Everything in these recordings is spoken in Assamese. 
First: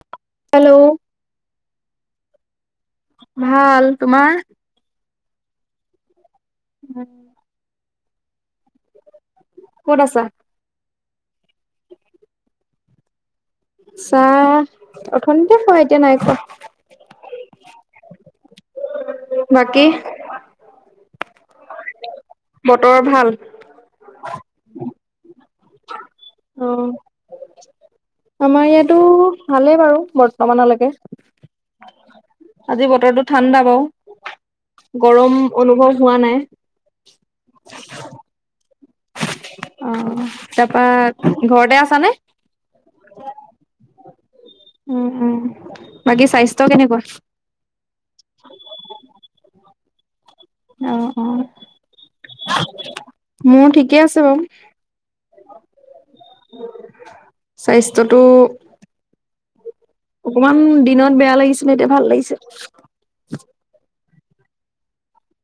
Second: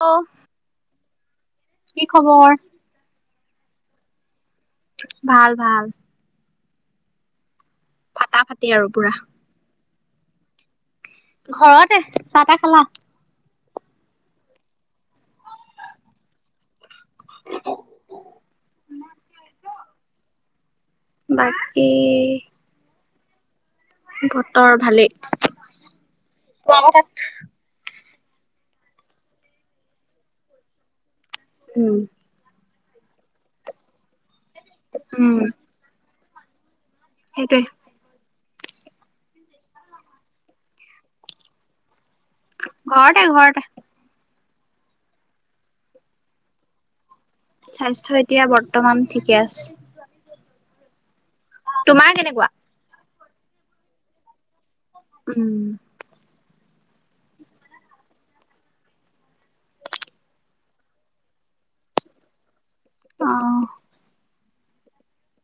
হেল্ল' হেল্ল' কি খবৰ ভাল তোমাৰ ভাল ভাল উম ফাটা ফাটি আৰু পুৰা ক'ত আছা ঘৰতে চাহ তাহ খালা চাহ অথনীতি খোৱা এতিয়া নাই খোৱা বাকী বাকী বতৰ ভাল বতৰ ভালেই অহ আমাৰ ইয়াতো ভালেই বাৰু বৰ্তমানলৈকে উম আজি বতৰটো ঠাণ্ডা বাও উম গৰম অনুভৱ হোৱা নাই সেইটোৱে অ, তাৰপা ঘৰতে আছা নে? ঘৰতে, ঘৰতে। উম, উম, বাকী স্বাস্থ্য কেনেকুৱা? স্বাস্থ্য এতিয়া বৰ্তমান ঠিকে আছে। অ, অ। তোমাৰ কেনেকুৱা? মোৰ ঠিকে আছে বাৰু। উম। স্বাস্থ্যটো অকমান দিনত বেয়া লাগিছিলে এতিয়া ভাল লাগিছে। অ।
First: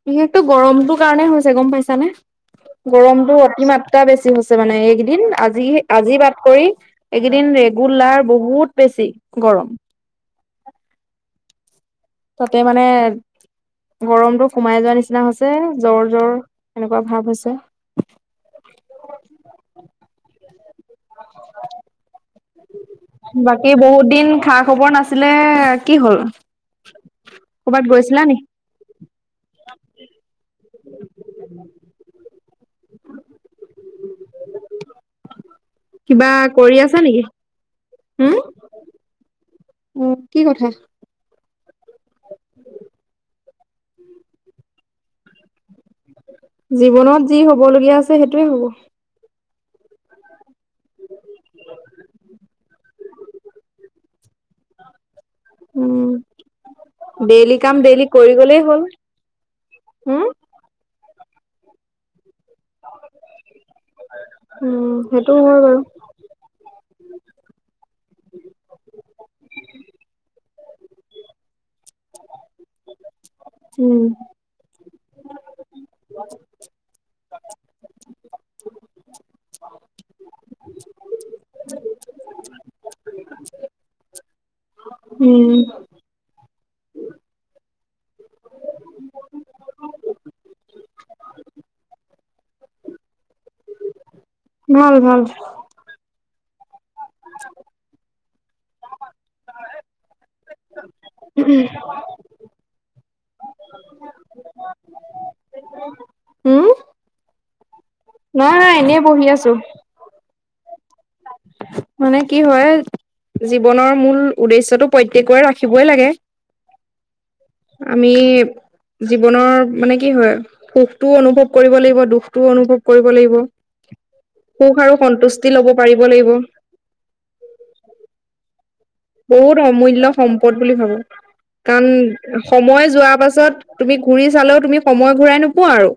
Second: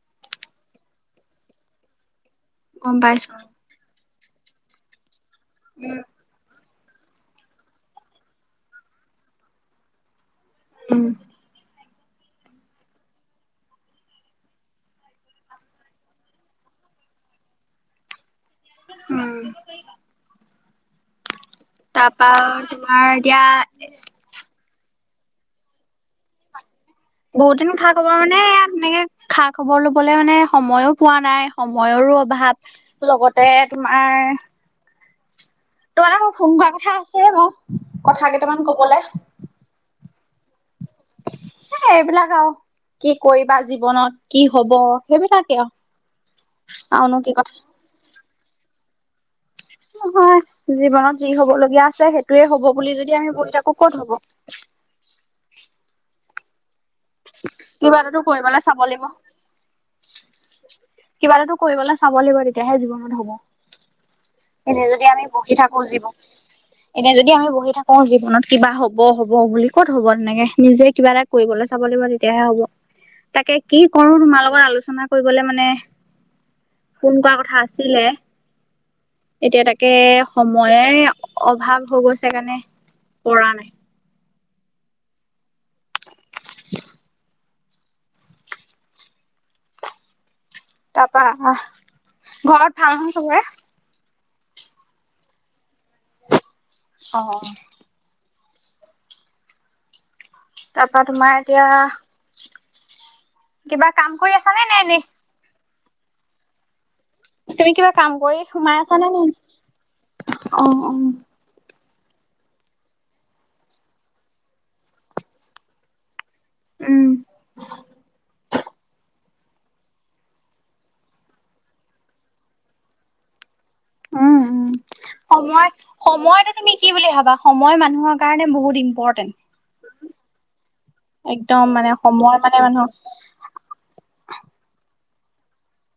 বিশেষটো গৰমটোৰ কাৰণে হৈছে গম পাইছানে? গম পাইছো গৰমটো অতিমাত্ৰা টা বেছি হৈছে মানে এইকেইদিন আজি আজি বাদ কৰি এইকেইদিন ৰেগুলাৰ বহুত বেছি, গৰম। উম। ত'তে মানে গৰমটো সোমাই যোৱা নিচিনা হৈছে জ্বৰ জ্বৰ এনেকোৱা ভাৱ হৈছে। উম। তাৰপা তোমাৰ এতিয়া বাকী বহুত দিন খা খবৰ নাছিলে কি হ'ল? বহুত দিন কৰ'বাত খা খবৰ গৈছিলা নি মানে, এয়া তেনেকে খা খবৰ ল'বলে মানে সময়ো পোৱা নাই, সময়ৰো অভাৱ। লগতে তোমাৰ তোমাকে কিবা মোৰ ফোন কৰাৰ কৰি কথা আছা নেকি আছিলেই বাৰু কথা হম কেইটামান ক'বলে। উম, কি কথা? এ, এইবিলাক আৰু কি কৰিবা জীৱনত? কি হ'ব? সেইবিলাকে আৰু। আৰুনো জীৱনত কি যি কথা হ'বলগীয়া আছে সেইটোয়ে হ'ব। নহয় জীৱনত যি হ'ব লগীয়া আছে সেইটোয়ে হ'ব বুলি যদি আমি বহি থাকো ক'ত হ'ব। উম, ডেইলি কাম কিবা ডেইলি এটাতো কৰি কৰিবলৈ গলেই চাব হ'ল, লাগিব হম। কিবা এটাতো কৰিবলে চাব লাগিব তেতিয়াহে জীৱনত হ'ব। এনে উম যদি আমি সেইটো বহি হয় থাকো বাৰু জীৱন এতিয়া যদি আমি বহি থাকো জীৱনত কিবা হ'ব হ'ব বুলি ক'ত হ'ব তেনেকে, নিজে কিবা এটা কৰিবলে চাব লাগিব তেতিয়াহে হ'ব, তাকে কি কৰো উম তোমাৰ লগত আলোচনা কৰিবলে মানে, ফোন কৰা কথা আছিলে। এতিয়া তাকে সময়ে অভাৱ হৈ গৈছে কাৰণে পৰা নাই। উম। তাৰপা, আহ, ঘৰত ভাল নহয় চবৰে? ভাল, ভাল। অ', অ। তাৰ পৰা তোমাৰ এতিয়া, কিবা কাম কৰি আছানে নে এনেই? উম তুমি কিবা কাম কৰি নাই নাই সোমাই এনেই আছানে বহি নাই? আছো অ, অ। মানে কি হয়, জীৱনৰ মূল উদ্দেশ্যটো প্ৰত্যেকৰ ৰাখিবই লাগে। উম, আমি জী জীৱনৰ মানে কি হয় সুখটোও অনুভৱ কৰিব লাগিব দুখটোও অনুভৱ কৰিব লাগিব। উম, উম। সুখ আৰু সন্তুষ্টি সময় ল'ব পাৰিব লাগিব। সময়টো তুমি কি বুলি ভাবা, সময় মানুহৰ কাৰণে বহুত ই বহুত অমূল্য সম্পদ বুলি ভাবোঁ। একদম মানে কাৰণ মানে সময় মানুহক যোৱাৰ পাছত তুমি ঘূৰি চালেও তুমি সময় ঘূৰাই নোপোৱা আৰু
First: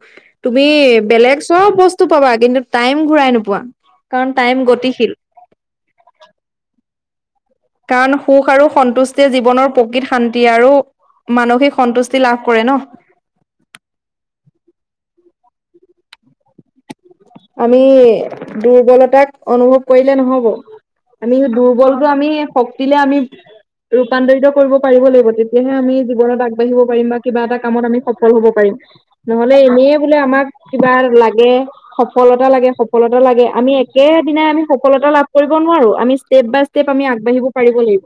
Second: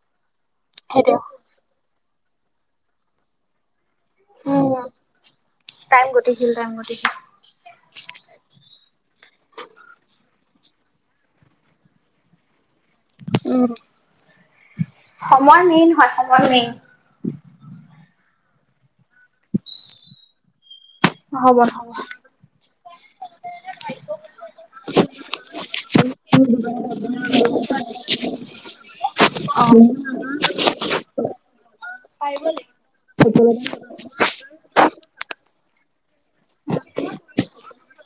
তুমি সেইটোৱে। বেলেগ চ'ব বস্তু পাবা কিন্তু টাইম ঘূৰাই নোপোৱা কাৰণ টাইম উম, গতিশীল। টাইম গতিশীল টাইম গতিশীল। কাৰণ সুখ আৰু সন্তুষ্টিয়ে জীৱনৰ প্ৰকৃত শান্ত শান্তি আৰু মানসিক সন্তুষ্টি লাভ কৰে ন'। উমঁ' সময় মেইন হয় সময় মেইন। আমি দুৰ্বলতাক অনুভৱ কৰিলে নহ'ব। আমি হ'ব হ'ব। দুৰ্বলতো আমি শক্তিলে আমি ৰূপান্তৰিত কৰিব পাৰিব লাগিব। তেতিয়াহে আমি জীৱনত আগবাঢ়িব পাৰিম বা কিবা এটা কামত আমি সফল হ'ব পাৰিম। নহ'লে এনেই অ', বোলে আমাক কিবা এটা লাগে। পাৰিব সফলতা লাগিব। লাগে সফলতা লাগে। আমি একেদিনাই আমি সফলতা লাভ কৰিব নোৱাৰো। আমি ষ্টেপ বাই ষ্টেপ আমি আগবাঢ়িব পাৰিব লাগিব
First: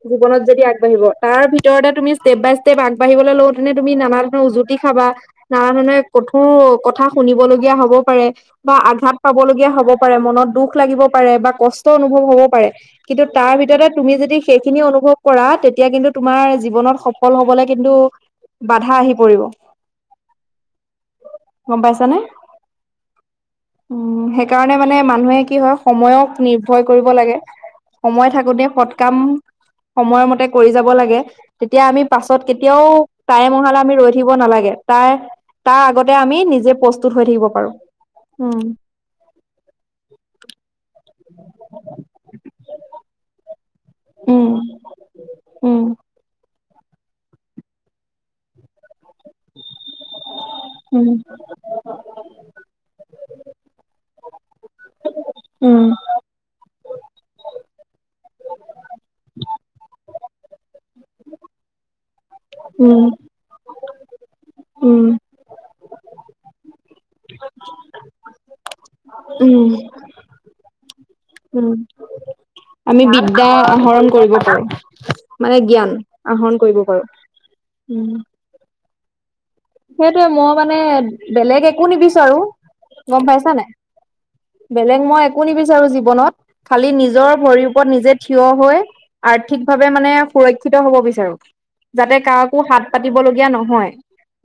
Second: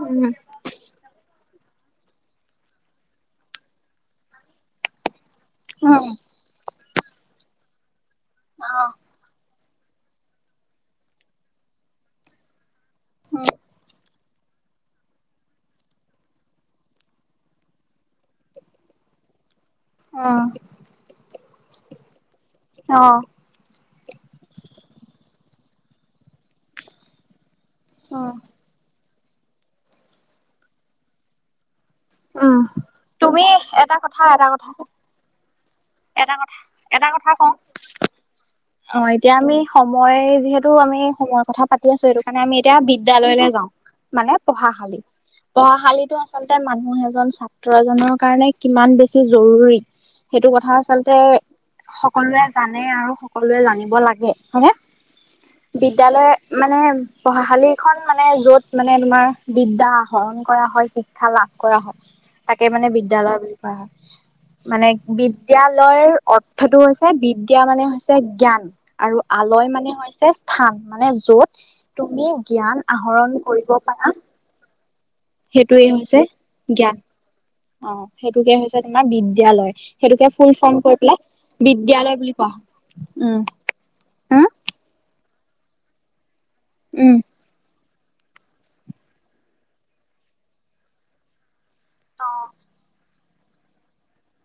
উম, জীৱনত যদি আগবাঢ়িব। তাৰ ভিতৰতে তুমি ষ্টেপ বাই ষ্টেপ আগবাঢ়িবলৈ লওঁ তেনে তুমি নানা ধৰণৰ উজুতি খাবা। নানা ধৰণে কঠোৰ কথা শুনিবলগীয়া হ'ব পাৰে বা আঘাত পাবলগীয়া হ'ব পাৰে, মনত দুখ লাগিব পাৰে বা কষ্ট অনুভৱ হ'ব পাৰে। কিন্তু তাৰ ভিতৰতে তুমি যদি সেইখিনি অনুভৱ কৰা তেতিয়া কিন্তু তোমাৰ জীৱনত সফল হ'বলৈ কিন্তু বাধা আহি পৰিব। অঁ' গম অঁ। উমঁ' সেইকাৰণে মানে মানুহে কি হয় সময়ক নিৰ্ভৰ কৰিব লাগে। সময় থাকোতে সৎ কাম সময়ৰ মতে কৰি যাব লাগে। তেতিয়া আমি পাছত কেতিয়াও তুমি টাইম অহালৈ আমি এটা ৰৈ কথা থাকিব এটা কথা নালাগে। টাইম তাৰ আগ তে এটা আমি কথা নিজে প্ৰস্তুত হৈ থাকিব পাৰোঁ। অঁ' এতিয়া আমি সময় যিহেতু আমি সময়ৰ কথা পাতি আছো সেইটো কাৰণে আমি এতিয়া বিদ্যালয়লৈ যাওঁ। মানে উম পঢ়াশালী। উম পঢ়াশালীটো আচলতে মানুহ এজন ছাত্ৰ এজনৰ কাৰণে কিমান বেছি জৰুৰী সেইটো কথা। কথা উম আচলতে সকলোৱে জানে আৰু সকলোৱে জানিব লাগে, হয়নে? উম বিদ্যালয় মানে পঢ়াশালিখন মানে য'ত মানে তোমাৰ বিদ্যা আহৰণ কৰা হয়- শিক্ষা লাভ কৰা হয় তাকে মানে উম বিদ্যালয় বুলি কোৱা হয়। মানে উম বি বিদ্যালয়ৰ অৰ্থটো হৈছে বিদ্যা মানে হৈছে জ্ঞান। আৰু উম আলয় মানে হৈছে স্থান মানে য'ত উম তুমি জ্ঞান আমি আহৰণ বিদ্যা কৰিব পাৰা। [unintelligible] সেইটোৱে জ্ঞান হৈছে আহৰণ কৰিব জ্ঞান। পাৰো অঁ' সেইটোকে হৈছে তোমাৰ বিদ্যয়ালয়। সেইটোৱে, মই মানে বেলেগ একো বিদ্যালয় নিবিছো। বুলি কোৱা হয় গম উম পাইছা নাই? উম বেলেগ মই একো নিবিচাৰো জীৱনত খালি উম নিজৰ ভৰিৰ ওপৰত নিজে থিয় হৈ আৰ্থিকভাৱে মানে সুৰক্ষিত হ'ব বিচাৰো যাতে কাকো হাত পাতিব লগগীয়া নহয়।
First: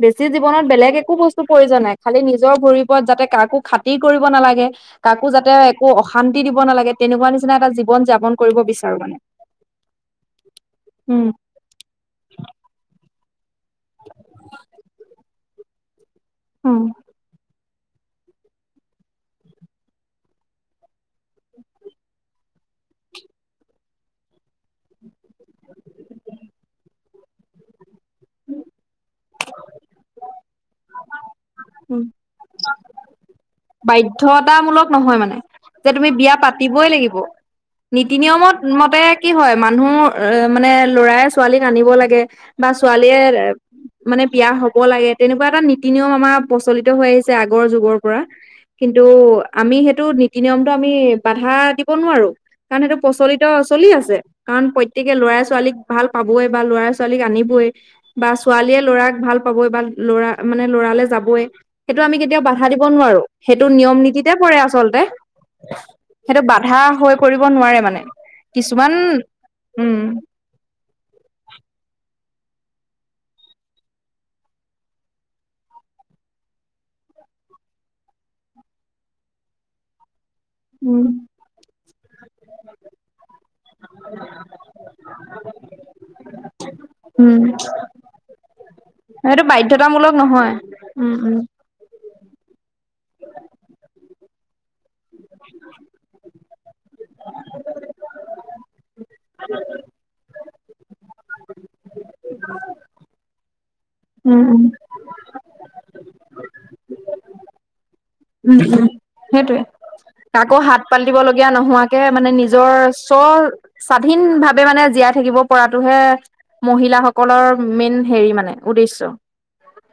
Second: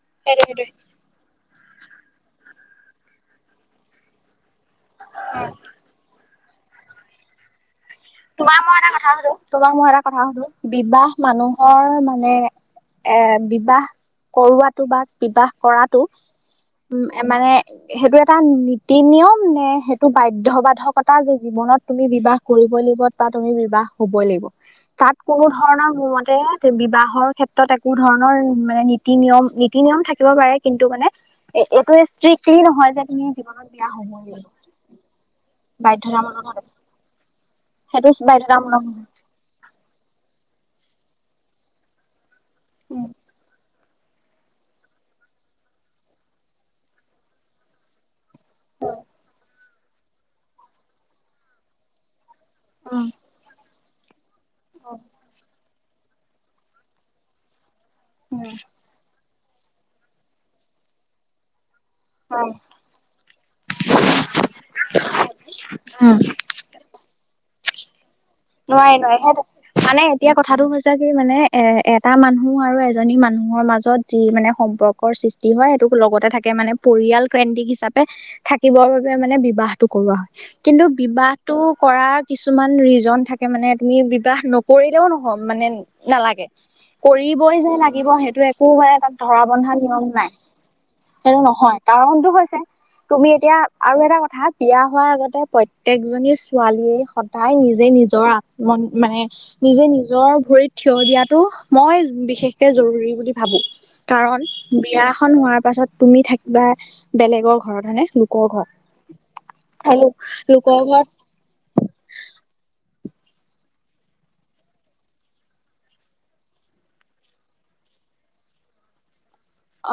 বেছি সেইটোৱে জীৱনত সেইটোৱে বেলেগ একো বস্তু প্ৰয়োজন নাই। খালি নিজৰ ভৰিৰ ওপৰত যাতে কাকো খাতিৰ কৰিব নালাগে, কাকো যাতে কাকো অশান্তি দিব নালাগে। তেনেকুৱা নিচিনা এটা জীৱন যাপন কৰিব তোমাক মই এটা বিচাৰো কথা মানে। সোধো তোমাক মই এটা কথা সোধো। বিবাহ উম মানুহ এৰ মানে এ বিবাহ কৰোৱাটো বা বিবাহ কৰাটো উম। মানে সেইটো এটা নীতি নিয়ম নে সেইটো বাধ্যবাধকতা যে জীৱনত তুমি বিবাহ কৰিবই লাগিব? তুমি বিবাহ হবই লাগিব। তাত কোনো ধৰণৰ মোৰ মতে বিবাহৰ ক্ষেত্ৰত ক্ষেত্ৰত একো ধৰণৰ মানে নীতি নিয়ম নীতি নিয়ম থাকিব পাৰে, কিন্তু মানে এ এইটো উম। ষ্ট্ৰিক্টলি নহয় যে তুমি জীৱনত বিয়া হবয়েই লাগিব। তা মূলক নহয় মানে। যে তুমি বিয়া বাধ্যতামুলক পাতিবই লাগিব। সেইটো নীতি নিয়মত বাধ্যতামুল মতে কি হয় মানুহৰ এ মানে লৰাই ছোৱালীক আনিব লাগে, বা উম ছোৱালীয়ে মানে বিয়া হ'ব লাগে, তেনেকুৱা এটা নীতি নিয়ম আমাৰ প্ৰচলিত হৈ আহিছে আগৰ যুগৰ পৰা। কিন্তু আমি সেইটো নীতি নিয়মটো আমি বাধা দিব নোৱাৰো, কাৰণ সেইটো উম প্ৰচলিত চলি আছে। কাৰণ প্ৰত্যেকে ল'ৰাই ছোৱালীক ভাল পাবই বা ল'ৰাই ছোৱালীক আনিবই। বা উম ছোৱালীয়ে ল'ৰাক ভাল পাবই বা ল'ৰা মানে ল'ৰালৈ যাবই। সেইটো আমি কেতিয়াও হয় বাধা দিব নোৱাৰো। সেইটো নিয়ম নীতিতে পৰে আচলতে, উম। সেইটো বাধা হৈ পৰিব নোৱাৰে মানে। কিছুমান নোৱাৰে নোৱাৰে হেইটো, উম মানে এতিয়া কথাটো হৈছে কি মানে এ এটা মানুহ আৰু এজনী মানুহৰ মাজত যি মানে সম্পৰ্কৰ সৃষ্টি কি হয় সেইটোক লগতে থাকে মানে পৰিয়াল কেন্দ্ৰিক হিচাপে থাকিবৰ বাবে মানে বিবাহটো কৰোৱা হয়। কিন্তু উম বিবাহটো কৰাৰ কিছুমান ৰিজন থাকে মানে। তুমি বিবাহ নকৰিলেও নহয় মানে নালাগে। উম কৰিবই যে লাগিব সেইটো একো ধৰা সেইটো বন্ধা নিয়ম বাধ্যতামূলক নাই। নহয় উম উম সেইটো নহয়। কাৰণটো হৈছে, তুমি এতিয়া আৰু এটা কথা বিয়া হোৱাৰ আগতে প্ৰত্যেয়েকজনী ছোৱালীয়ে সদায় নিজে নিজৰ আত্ম মানে নিজে নিজৰ নিজৰ ভৰিত থিয় দিয়াটো মই বিশেষকে জৰুৰী বুলি ভাবো। উম কাৰণ উম বিয়াখন হোৱাৰ পাছত তুমি থাকিবা বেলেগৰ ঘৰত। হয়নে? লোকৰ উম, ঘৰত উম সেইটোয়ে। হেল্ল কাকো লোকৰ হাত ঘৰত পাতিব লগ গীয়া নোহোৱাকে মানে নিজৰ চৰ স্বাধীন ভাৱে মানে জীয়াই থাকিব পৰাটোহে মহিলাসকলৰ মেইন হেৰি মানে উদ্দেশ্য।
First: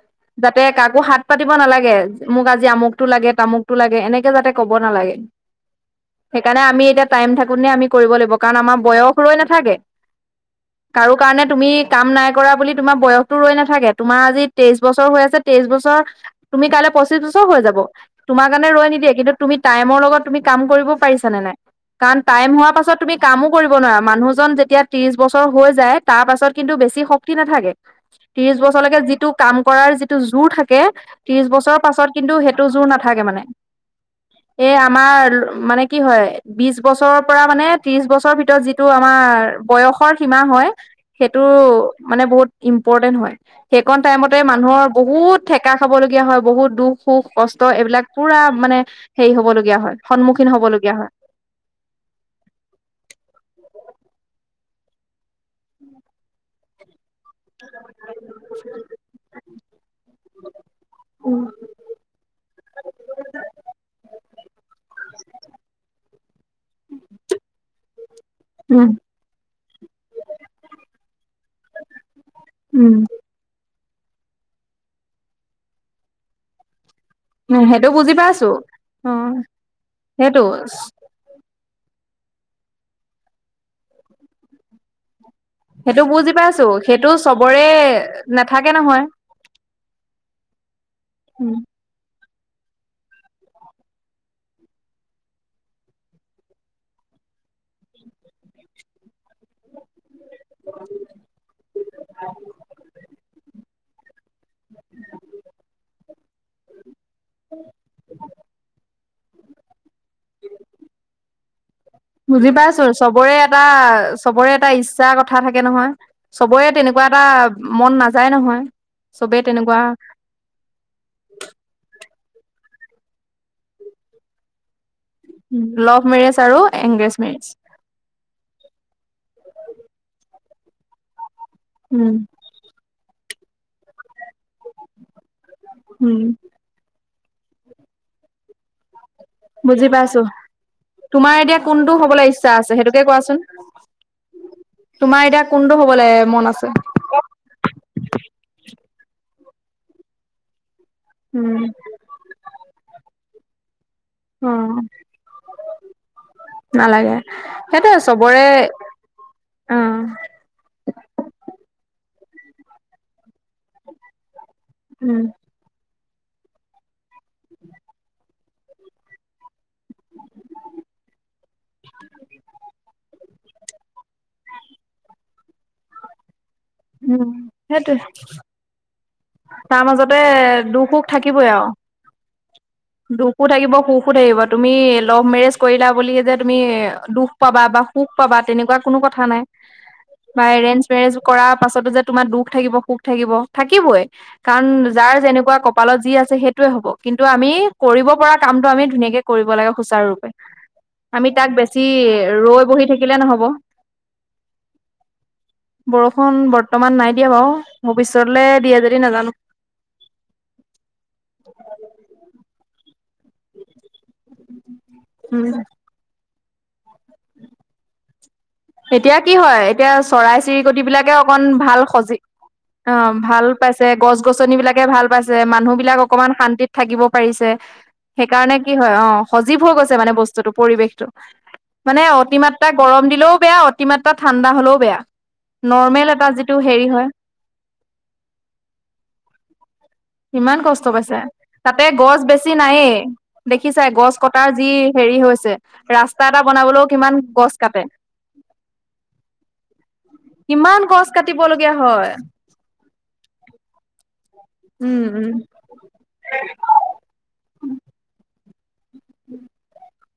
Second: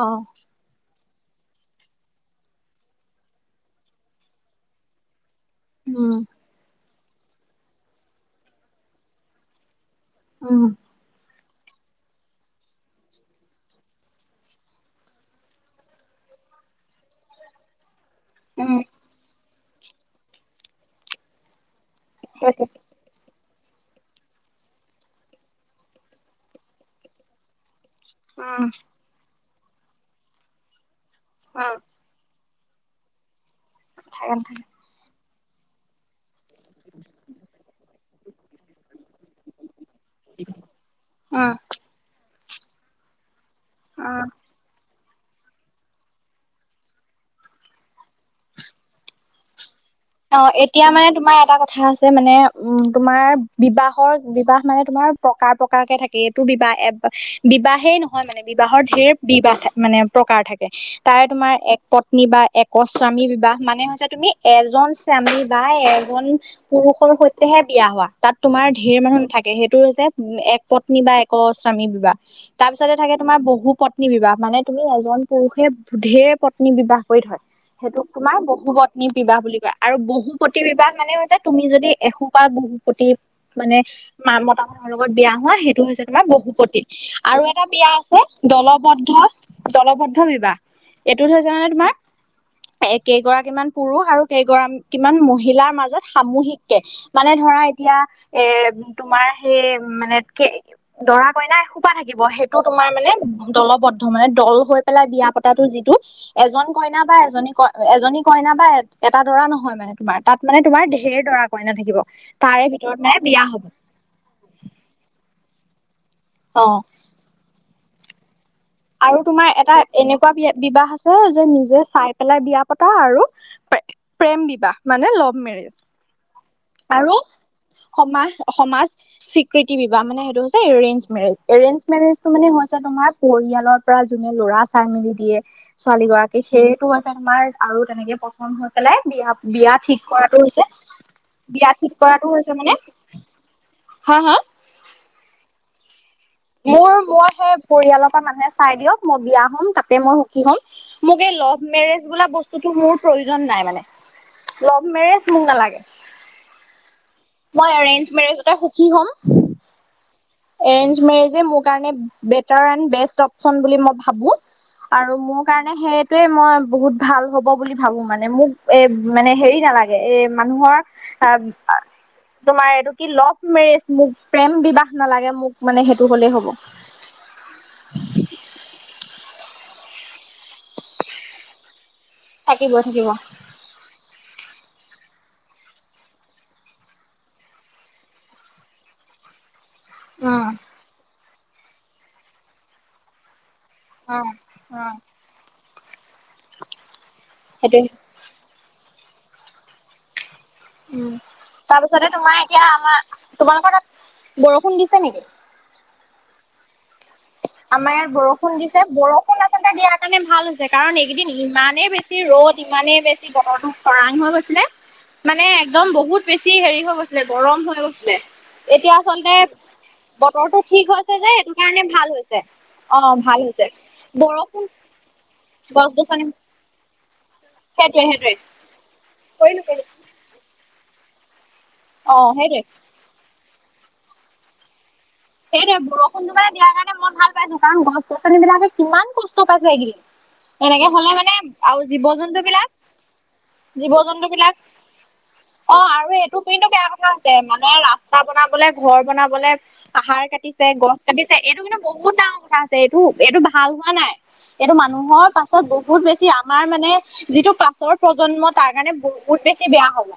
অ'। যাতে কাকো হাত পাতিব নালাগে, মোক আজি আমুক টো লাগে তামুকটো লাগে এনেকে যাতে ক'ব নালাগে। উম। সেইকাৰণে আমি এতিয়া টাইম থাকোতে আমি কৰিব লাগিব। কাৰণ আমাৰ বয়স ৰৈ নাথাকে। উম। কাৰো কাৰণে তুমি কাম নাই কৰা বুলি তোমাৰ বয়সতো ৰৈ নাথাকে। তোমাৰ আজি তেইশ বছৰ হৈ আছে তেইশ বছৰ। তুমি কাইলৈ পঁচিশ বছৰ হৈ যাব। তোমাৰ কাৰণে উম ৰৈ নিদিয়ে। কিন্তু তুমি টাইমৰ লগত তুমি কাম কৰিব পাৰিছা নে নাই কাৰণ টাইম হোৱাৰ পাছত তুমি কামো কৰিব নোৱাৰে। মানুহজনৰ যেতিয়া ত্ৰিশ বছৰ হৈ যায় তাৰ পাছত কিন্তু বেছি শক্তি নাথাকে। ত্ৰিশ বছৰলৈকে যিটো কাম কৰাৰ যিটো জোৰ থাকে ত্ৰিশ বছৰৰ পাছত কিন্তু সেই। জোৰ নাথাকে মানে উম এই। আমাৰ মানে কি হয়। বিশ বছৰৰ পৰা মানে ত্ৰিশ বছৰৰ ভিতৰত যি। টো আমাৰ বয়সৰ সীমা হয় সেইটো মানে বহুত ইম্পৰ্টেন্ট হয়। সেইকণ টাইমতে মানুহৰ বহুত ঠেকা খাবলগীয়া হয় বহুত দুখ -সুখ। কষ্ট এইবিলাক পুৰা মানে হেৰি হ'বলগীয়া হয়। অহ, সন্মুখীন এতিয়া হবলগীয়া মানে হয় তোমাৰ এটা কথা। কথা আছে মানে তোমাৰ বিবাহৰ বিবাহ মানে তোমাৰ প্ৰকাৰ প্ৰকাৰকে থাকে এইটো বিবাহ। বিবাহেই নহয় মানে। বিবাহৰ ঢেৰ বিবাহ মানে প্ৰকাৰ থাকে। তাৰে উম, তোমাৰ এক পত্নী বা একস্বামী বিবাহ মানে হৈছে তুমি এজন। আমি বাই এজনী। পুৰুষৰ সৈতেহে বিয়া হোৱা। তাত তোমাৰ ধেৰ মানুহ নাথাকে। সেইটো হৈছে এক। পত্নী বা এক স্বামী বিবাহ। তাৰ পিছতে উম, থাকে। তোমাৰ বহু পত্নী বিবাহ। মানে তুমি এজন পুৰুষে ধেৰ। পত্নী বিবাহ কৰি থয়। সেইটো সেইটোক বুজি তোমাৰ পাইছো বহু পত্নী অ বিবাহ বুলি কয়। আৰু বহু সেইটো প্ৰতি বিবাহ মানে হৈছে। তুমি যদি এসোপা বহু প্ৰতি মানে মতা। তৰ লগত বিয়া হোৱা সেইটো হৈছে তোমাৰ বুজি পাইছো বহুপতি। সেইটো আৰু চবৰে এটা বিয়া আছে নাথাকে নহয় দলবদ্ধ। দলবদ্ধ বিবাহ। এইটো হৈছে উম মানে তোমাৰ কেইগৰাকীমান পুৰুষ আৰু। কেইগৰাকীমান মহিলাৰ মাজত সামুহিককে মানে ধৰা এতিয়া এ,,,,,। তোমাৰ সেই মানে। দৰা কইনা এ খোপা থাকিব। সেইটো তোমাৰ মানে দলবদ্ধ। মানে দল হৈ পেলাই বিয়া পতা। যিটো এজন কইনা বা এজনী কইনা বা। এটা দৰা নহয়। মানে তোমাৰ তাত মানে তোমাৰ ঢেৰ দৰা কইনা থাকিব। বুজি তাৰে পাইছো ভিতৰত মানে চবৰে বিয়া এটা। হব চবৰে এটা ইচ্ছাৰ কথা থাকে নহয়। অ চবৰে তেনেকুৱা এটা মন নাযায় নহয়। আৰু চবেই তোমাৰ এটা তেনেকুৱা এনেকুৱা বিবাহ আছে। যে নিজে চাই পেলাই বিয়া পতা আৰু। প্ৰেম বিবাহ মানে। লগ্ লভ মেৰেজ আৰু এংগেজ মেৰেজ। সমাজ সমাজ স্বীকৃতি বিবাহ। মানে সেইটো হৈছে এৰেঞ্জ মেৰেজ। এৰেঞ্জ উম, মেৰেজটো মানে হৈছে তোমাৰ পৰিয়ালৰ পৰা যোনে লৰা চাই মেলি দিয়ে। ছোৱালী উম, গৰাকী সেইয়টো হৈছে তোমাৰ আৰু তেনেকে প্ৰথম হৈ পেলাই বিয়া। বিয়া বুজি ঠিক পাইছো কৰাতটো হৈছে তোমাৰ এতিয়া বিয়া কোনটো ঠিক হ'বলৈ কৰাটো ইচ্ছা হৈছে আছে মানে। সেইটোকে কোৱাচোন? হা হা। তোমাৰ এতিয়া কোনটো হব লা দৈ গ মন আছে মোৰ মই সেই পৰিয়ালৰ পৰা মানুহে চাই দিয়ক মই বিয়া হ'ম তাতে মই সুখী হ'ম মোক এই উম, লভ মেৰেজ বোলা বস্তুো মোৰ প্ৰয়োজন নাই মানে অ', লভ মেৰেজ মোক নালাগে নালাগে। মই সেইটোয়ে এৰেঞ্জ চবৰে মেৰেজতে সুখী হ'ম্ অ', এৰে ওলাইবে অ উম, ম ভ কাৰণে সেইটোৱে মই বহুত ভাল হ'ব বুলি ভাবো মানে মোক এ মানে হেৰি নালাগে এ মানুহৰ অ তোমাৰ এইটো কি লভ মেৰেজ মোক প্ৰেম বিবাহ নালাগে মোক মানে সেইটো হ'লেই হ'ব উম সেইটো তাৰ মাজতে দুখ সুখ থাকিবই আৰু থাকিব- থাকিব। দোষও থাকিব, সুখো থাকিব। তুমি লভ মেৰেজ কৰিলা বুলি যে তুমি দুখ পাবা বা সুখ পাবা তেনেকুৱা কোনো কথা নাই। [inaudible] বা এৰেঞ্জ মেৰেজ কৰা পাছতো যে তোমাৰ দুখ থাকিব, সুখ থাকিব, থাকিবই। উম কাৰণ, যাৰ যেনেকুৱা কপালত যি আছে, সেইটোৱে হ'ব। কিন্তু আমি সেইটোৱে। কৰিব পৰা কামটো আমি ধুনীয়াকে কৰিব লাগে, সুচাৰুৰূপে। উম আমি তাক তাৰ বেছি পিছতে তোমাৰ এতিয়া ৰৈ বহি আমাৰ থাকিলে নহব। তোমালোকৰ তাত বৰষুণ দিছে নেকি? বৰষুণ বৰ্তমান নাই দিয়া বাৰু। আমাৰ ইয়াত ভৱিষ্যতলে বৰষুণ দিয়ে দিছে যদি নাজানো। বৰষুণ দিয়াৰ কাৰণে ভাল হৈছে। কাৰণ এইকেইদিন ইমানেই বেছি ৰ'দ। বহুত ইমানেই বেছি বতৰটো খৰাং হৈ গৈছিলে। উম মানে একদম বহুত বেছি হেৰি হৈ গৈছিলে, গৰম হৈ গৈছিলে। এতিয়া আচলতে কি হয় এতিয়া চৰাই বতৰটো চিৰিকটি ঠিক বিলাকে হৈছে যে, অকন এইটো কাৰণে ভাল সজি হৈছে। অ, ভাল পাইছে, গছ- গছনি বৰষুণ বিলাকে ভাল পাইছে, মানুহ গছ বিলাক গছনি অকমান শান্তিত থাকিব পাৰিছে। সেইটোৱে সেইটোৱে কি হয় অ, সজীৱ কৰিলো হৈ কৰিলো গৈছে মানে বস্ত পৰিৱেশটো মানে অ সেইটোৱে অতিমাত্ৰা গৰম দিলেও বেয়া, অতিমাত্ৰা ঠাণ্ডা হলেও বেয়া। সেইটোৱে নৰ্মেল এটা বৰষুণটো মানে যিটো দিয়াৰ হেৰি কাৰণে হয় মই ভাল পাইছো। কাৰণ গছ- গছনি বিলাকে কিমান কষ্ট পাইছে এইকেইদিন। ইমান কষ্ট এনেকে হলে পাইছে। মানে আৰু তাতে জীৱ গছ জন্তু বেছি বিলাক, নায়েই দেখিছাই জীৱ গছ জন্তু কটাৰ বিলাক যি হেৰি হৈছে। অ, আৰু ৰাস্তা এইটো এটা কিন্তু বনাবলৈও বেয়া কথা কিমান হৈছে গছ মানে। কাটে ৰাস্তা বনাবলে ঘৰ বনাবলে আহাৰ কাটিছে কিমান গছ কাটিছে এইটো কাটিবলগীয়া কিন্তু হয়। বহুত ডাঙৰ কথা। আছে এইটো- এইটো ভাল হোৱা নাই, এইটো উম, মানুহৰ উম, পাছত বহুত বহুত বেছি আমাৰ মানে, যিটো পাছৰ প্ৰজন্মত তাৰ কাৰণে বহুত বেছি বেয়া হ'ল।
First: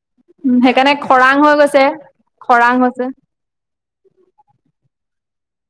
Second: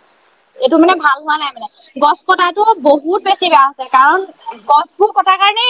উম, এইটো মানে সেইকাৰণে ভাল হোৱা খৰাং নাই হৈ মানে। গৈছে গছ কটাটো খৰাং হৈছে। বহুত বেছি বেয়া হৈছে। কাৰণ গছবোৰ কটাৰ কাৰণে